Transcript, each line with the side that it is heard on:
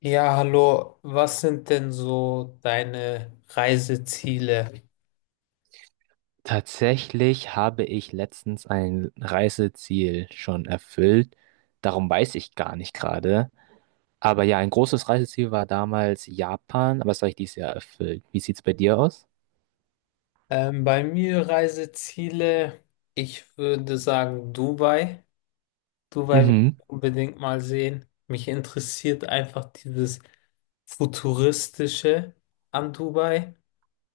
left: Ja, hallo. Was sind denn so deine Reiseziele?
right: Tatsächlich habe ich letztens ein Reiseziel schon erfüllt. Darum weiß ich gar nicht gerade. Aber ja, ein großes Reiseziel war damals Japan, aber das habe ich dieses Jahr erfüllt. Wie sieht's bei dir aus?
left: Bei mir Reiseziele, ich würde sagen Dubai. Dubai will
right: Mhm.
left: ich unbedingt mal sehen. Mich interessiert einfach dieses Futuristische an Dubai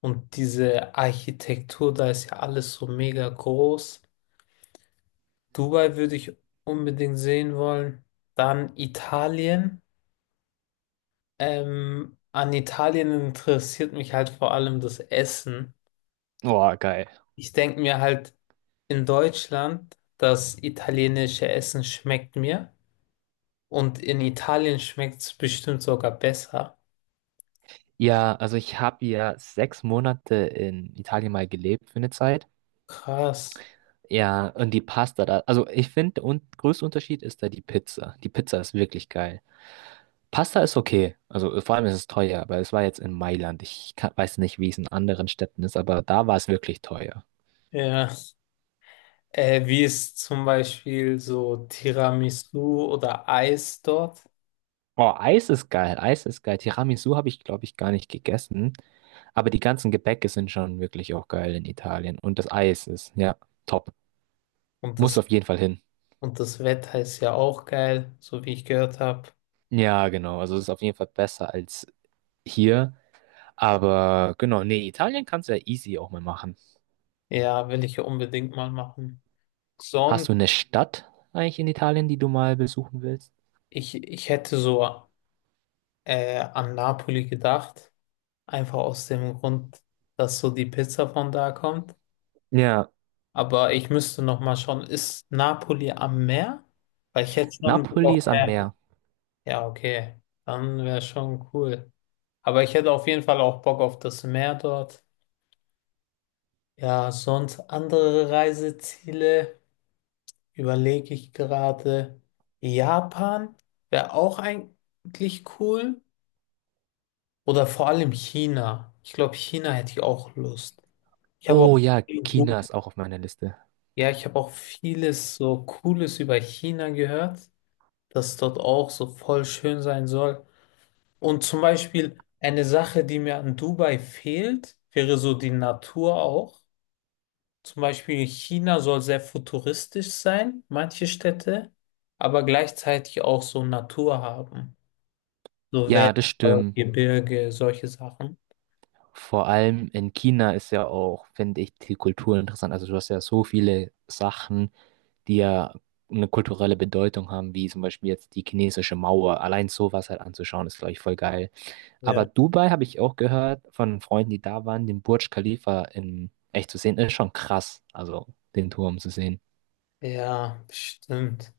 left: und diese Architektur, da ist ja alles so mega groß. Dubai würde ich unbedingt sehen wollen. Dann Italien. An Italien interessiert mich halt vor allem das Essen.
right: Boah, geil.
left: Ich denke mir halt, in Deutschland, das italienische Essen schmeckt mir und in Italien schmeckt es bestimmt sogar besser.
right: Ja, also ich habe ja 6 Monate in Italien mal gelebt für eine Zeit.
left: Krass.
right: Ja, und die Pasta da. Also ich finde, der un größte Unterschied ist da die Pizza. Die Pizza ist wirklich geil. Pasta ist okay. Also vor allem ist es teuer, aber es war jetzt in Mailand. Ich kann, weiß nicht, wie es in anderen Städten ist, aber da war es wirklich teuer.
left: Ja. Wie ist zum Beispiel so Tiramisu oder Eis dort?
right: Oh, Eis ist geil. Eis ist geil. Tiramisu habe ich, glaube ich, gar nicht gegessen. Aber die ganzen Gebäcke sind schon wirklich auch geil in Italien. Und das Eis ist, ja, top.
left: Und
right: Muss
left: das,
right: auf jeden Fall hin.
left: und das Wetter ist ja auch geil, so wie ich gehört habe.
right: Ja, genau. Also es ist auf jeden Fall besser als hier. Aber genau, nee, Italien kannst du ja easy auch mal machen.
left: Ja, will ich unbedingt mal machen. Sonst,
right: Hast du eine Stadt eigentlich in Italien, die du mal besuchen willst?
left: ich hätte so. An Napoli gedacht. Einfach aus dem Grund, dass so die Pizza von da kommt.
right: Ja.
left: Aber ich müsste noch mal schauen, ist Napoli am Meer? Weil ich hätte schon Bock
right: Napoli
left: auf
right: ist am
left: Meer.
right: Meer.
left: Ja, okay. Dann wäre schon cool. Aber ich hätte auf jeden Fall auch Bock auf das Meer dort. Ja, sonst andere Reiseziele überlege ich gerade. Japan wäre auch eigentlich cool. Oder vor allem China. Ich glaube, China hätte ich auch Lust. Ich habe auch,
right: Oh ja, China ist auch auf meiner Liste.
left: ja, ich habe auch vieles so Cooles über China gehört, dass dort auch so voll schön sein soll. Und zum Beispiel eine Sache, die mir an Dubai fehlt, wäre so die Natur auch. Zum Beispiel China soll sehr futuristisch sein, manche Städte, aber gleichzeitig auch so Natur haben. So
right: Ja, das
left: Wälder,
right: stimmt.
left: Gebirge, solche Sachen.
right: Vor allem in China ist ja auch, finde ich, die Kultur interessant. Also du hast ja so viele Sachen, die ja eine kulturelle Bedeutung haben, wie zum Beispiel jetzt die chinesische Mauer. Allein sowas halt anzuschauen, ist, glaube ich, voll geil. Aber
left: Ja.
right: Dubai habe ich auch gehört von Freunden, die da waren, den Burj Khalifa in echt zu sehen, ist schon krass. Also den Turm zu sehen.
left: Ja, stimmt.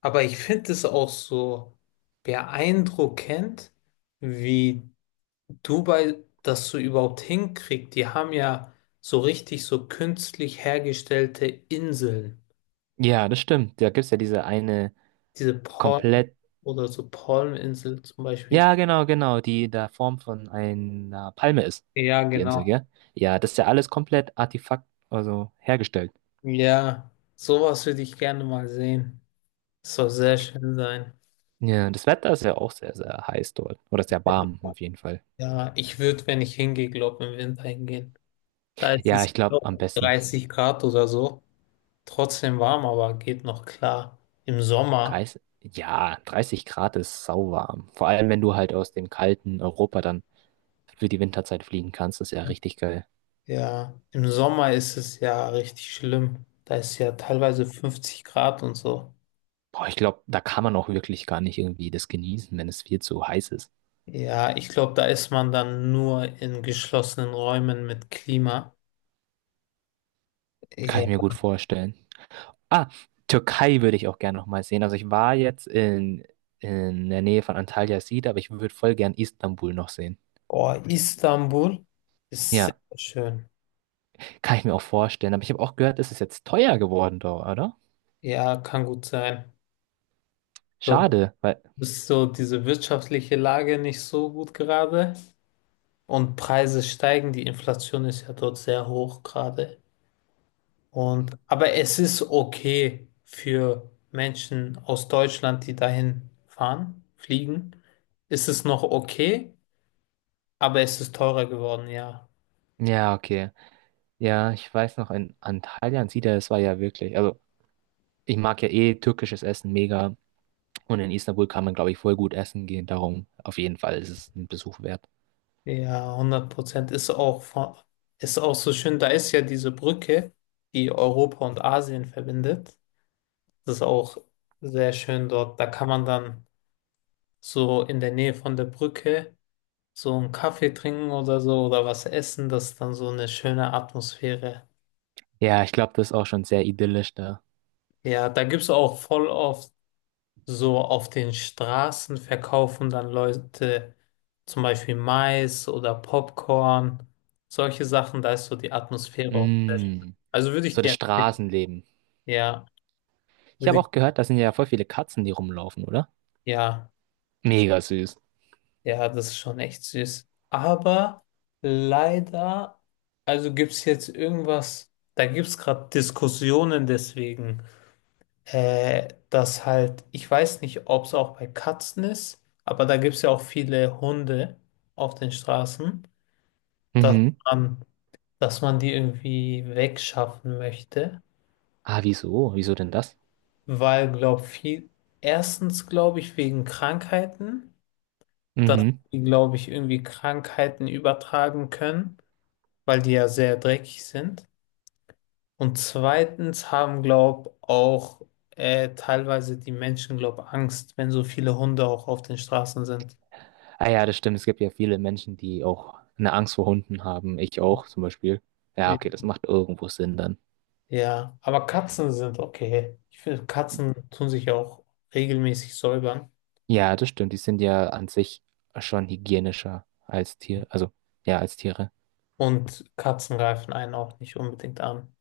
left: Aber ich finde es auch so beeindruckend, wie Dubai das so überhaupt hinkriegt. Die haben ja so richtig so künstlich hergestellte Inseln.
right: Ja, das stimmt. Da gibt es ja diese eine
left: Diese Palm
right: komplett.
left: oder so Palminsel zum Beispiel.
right: Ja, genau, genau, die in der Form von einer Palme ist,
left: Ja,
right: die Insel,
left: genau.
right: gell? Ja, das ist ja alles komplett Artefakt, also hergestellt.
left: Ja, sowas würde ich gerne mal sehen. Das soll sehr schön sein.
right: Ja, das Wetter ist ja auch sehr, sehr heiß dort. Oder sehr warm, auf jeden Fall.
left: Ja, ich würde, wenn ich hingehe, glaube im Winter hingehen. Da ist
right: Ja,
left: es
right: ich glaube, am
left: glaub,
right: besten
left: 30 Grad oder so. Trotzdem warm, aber geht noch klar. Im Sommer,
right: 30, ja, 30 Grad ist sauwarm. Vor allem, wenn du halt aus dem kalten Europa dann für die Winterzeit fliegen kannst, ist ja richtig geil.
left: ja, im Sommer ist es ja richtig schlimm. Da ist ja teilweise 50 Grad und so.
right: Boah, ich glaube, da kann man auch wirklich gar nicht irgendwie das genießen, wenn es viel zu heiß ist.
left: Ja, ich glaube, da ist man dann nur in geschlossenen Räumen mit Klima.
right: Kann ich mir
left: Ja.
right: gut vorstellen. Ah, Türkei würde ich auch gerne nochmal sehen. Also ich war jetzt in der Nähe von Antalya Sida, aber ich würde voll gern Istanbul noch sehen.
left: Oh, Istanbul ist sehr
right: Ja,
left: schön.
right: kann ich mir auch vorstellen. Aber ich habe auch gehört, es ist jetzt teuer geworden dort, oder?
left: Ja, kann gut sein. Dort
right: Schade, weil.
left: ist so diese wirtschaftliche Lage nicht so gut gerade und Preise steigen. Die Inflation ist ja dort sehr hoch gerade. Und, aber es ist okay für Menschen aus Deutschland, die dahin fahren, fliegen. Ist es noch okay, aber es ist teurer geworden, ja.
right: Ja, okay. Ja, ich weiß noch, in Antalya und Sida, das war ja wirklich. Also, ich mag ja eh türkisches Essen mega. Und in Istanbul kann man, glaube ich, voll gut essen gehen. Darum, auf jeden Fall ist es ein Besuch wert.
left: Ja, 100% ist auch, von- ist auch so schön. Da ist ja diese Brücke, die Europa und Asien verbindet. Das ist auch sehr schön dort. Da kann man dann so in der Nähe von der Brücke so einen Kaffee trinken oder so oder was essen. Das ist dann so eine schöne Atmosphäre.
right: Ja, ich glaube, das ist auch schon sehr idyllisch da.
left: Ja, da gibt es auch voll oft so auf den Straßen verkaufen dann Leute zum Beispiel Mais oder Popcorn, solche Sachen, da ist so die Atmosphäre auch sehr schön.
right: Mm,
left: Also würde ich
right: so das
left: dir empfehlen.
right: Straßenleben.
left: Ja,
right: Ich habe
left: würde ich,
right: auch gehört, da sind ja voll viele Katzen, die rumlaufen, oder?
left: ja,
right: Mega süß.
left: ja, das ist schon echt süß. Aber leider, also gibt es jetzt irgendwas, da gibt es gerade Diskussionen deswegen. Dass halt, ich weiß nicht, ob es auch bei Katzen ist, aber da gibt es ja auch viele Hunde auf den Straßen, dass
right: Mhm.
left: man, dass man die irgendwie wegschaffen möchte,
right: Ah, wieso? Wieso denn das?
left: weil, glaube viel, erstens glaube ich wegen Krankheiten, dass
right: Mhm.
left: die, glaube ich, irgendwie Krankheiten übertragen können, weil die ja sehr dreckig sind. Und zweitens haben, glaub, auch teilweise die Menschen, glaub, Angst, wenn so viele Hunde auch auf den Straßen sind.
right: Ah ja, das stimmt. Es gibt ja viele Menschen, die auch eine Angst vor Hunden haben. Ich auch zum Beispiel. Ja,
left: Ja,
right: okay, das macht irgendwo Sinn dann.
left: ja, aber Katzen sind okay. Ich finde, Katzen tun sich ja auch regelmäßig säubern
right: Ja, das stimmt. Die sind ja an sich schon hygienischer als Tier, also ja, als Tiere.
left: und Katzen greifen einen auch nicht unbedingt an.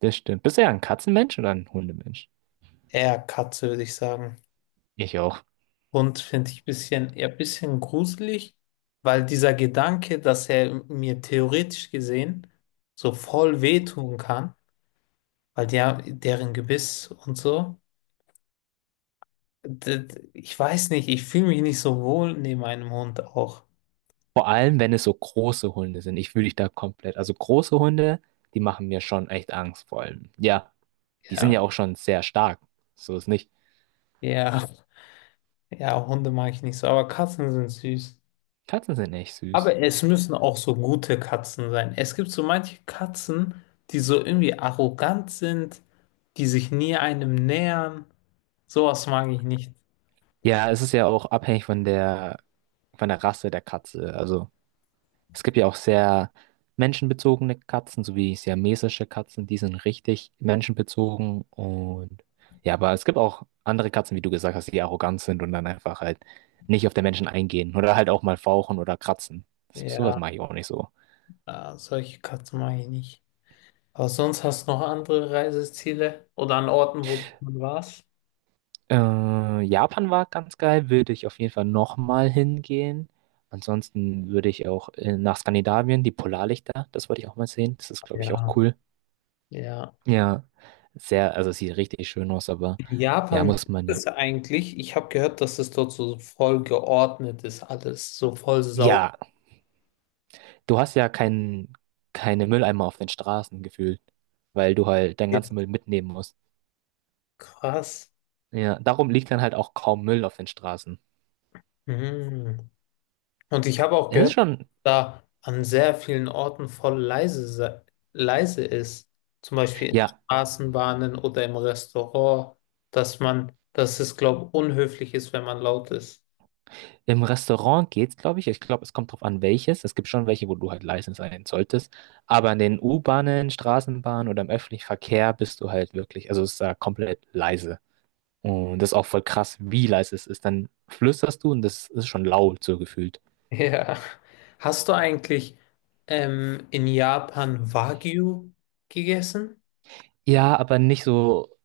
right: Das stimmt. Bist du ja ein Katzenmensch oder ein Hundemensch?
left: Eher Katze, würde ich sagen.
right: Ich auch.
left: Hund finde ich bisschen, eher ein bisschen gruselig, weil dieser Gedanke, dass er mir theoretisch gesehen so voll wehtun kann, weil der, deren Gebiss und so. Ich weiß nicht, ich fühle mich nicht so wohl neben einem Hund auch.
right: Vor allem, wenn es so große Hunde sind. Ich fühle dich da komplett. Also große Hunde, die machen mir schon echt Angst, vor allem. Ja. Die sind ja
left: Ja,
right: auch schon sehr stark. So ist nicht.
left: ja, ja, Hunde mag ich nicht so, aber Katzen sind süß.
right: Katzen sind echt süß.
left: Aber es müssen auch so gute Katzen sein. Es gibt so manche Katzen, die so irgendwie arrogant sind, die sich nie einem nähern. Sowas mag ich nicht.
right: Ja, es ist ja auch abhängig von der Rasse der Katze. Also es gibt ja auch sehr menschenbezogene Katzen, sowie siamesische Katzen, die sind richtig menschenbezogen. Und ja, aber es gibt auch andere Katzen, wie du gesagt hast, die arrogant sind und dann einfach halt nicht auf den Menschen eingehen oder halt auch mal fauchen oder kratzen. Das- Sowas
left: Ja,
right: mache ich auch nicht so.
left: solche Katzen mag ich nicht. Aber sonst hast du noch andere Reiseziele oder an Orten, wo du schon warst?
right: Japan war ganz geil, würde ich auf jeden Fall nochmal hingehen. Ansonsten würde ich auch nach Skandinavien, die Polarlichter, das wollte ich auch mal sehen. Das ist, glaube ich, auch
left: Ja,
right: cool.
left: ja.
right: Ja, sehr, also sieht richtig schön aus, aber ja,
left: Japan, wie
right: muss man
left: ist
right: ja.
left: es eigentlich? Ich habe gehört, dass es dort so voll geordnet ist, alles so voll sauber.
right: Ja, du hast ja kein, keine Mülleimer auf den Straßen gefühlt, weil du halt deinen ganzen Müll mitnehmen musst.
left: Krass.
right: Ja, darum liegt dann halt auch kaum Müll auf den Straßen.
left: Mhm. Und ich habe auch
right: Es ist
left: gehört,
right: schon,
left: da an sehr vielen Orten voll leise ist. Zum Beispiel in
right: ja.
left: Straßenbahnen oder im Restaurant, dass man, dass es, glaube ich, unhöflich ist, wenn man laut ist.
right: Im Restaurant geht's, glaube ich. Ich glaube, es kommt drauf an, welches. Es gibt schon welche, wo du halt leise sein solltest. Aber in den U-Bahnen, Straßenbahnen oder im öffentlichen Verkehr bist du halt wirklich, also es ist da komplett leise. Und das ist auch voll krass, wie leise es ist. Dann flüsterst du und das ist schon laut so gefühlt.
left: Ja. Hast du eigentlich in Japan Wagyu gegessen?
right: Ja, aber nicht so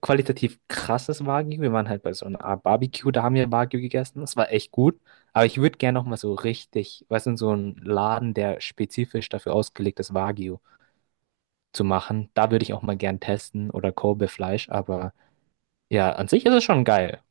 right: qualitativ krasses Wagyu. Wir waren halt bei so einer Art Barbecue, da haben wir Wagyu gegessen. Das war echt gut. Aber ich würde gerne nochmal so richtig, weißt du, in so einen Laden, der spezifisch dafür ausgelegt ist, Wagyu zu machen. Da würde ich auch mal gern testen oder Kobe-Fleisch, aber ja, an sich ist es schon geil.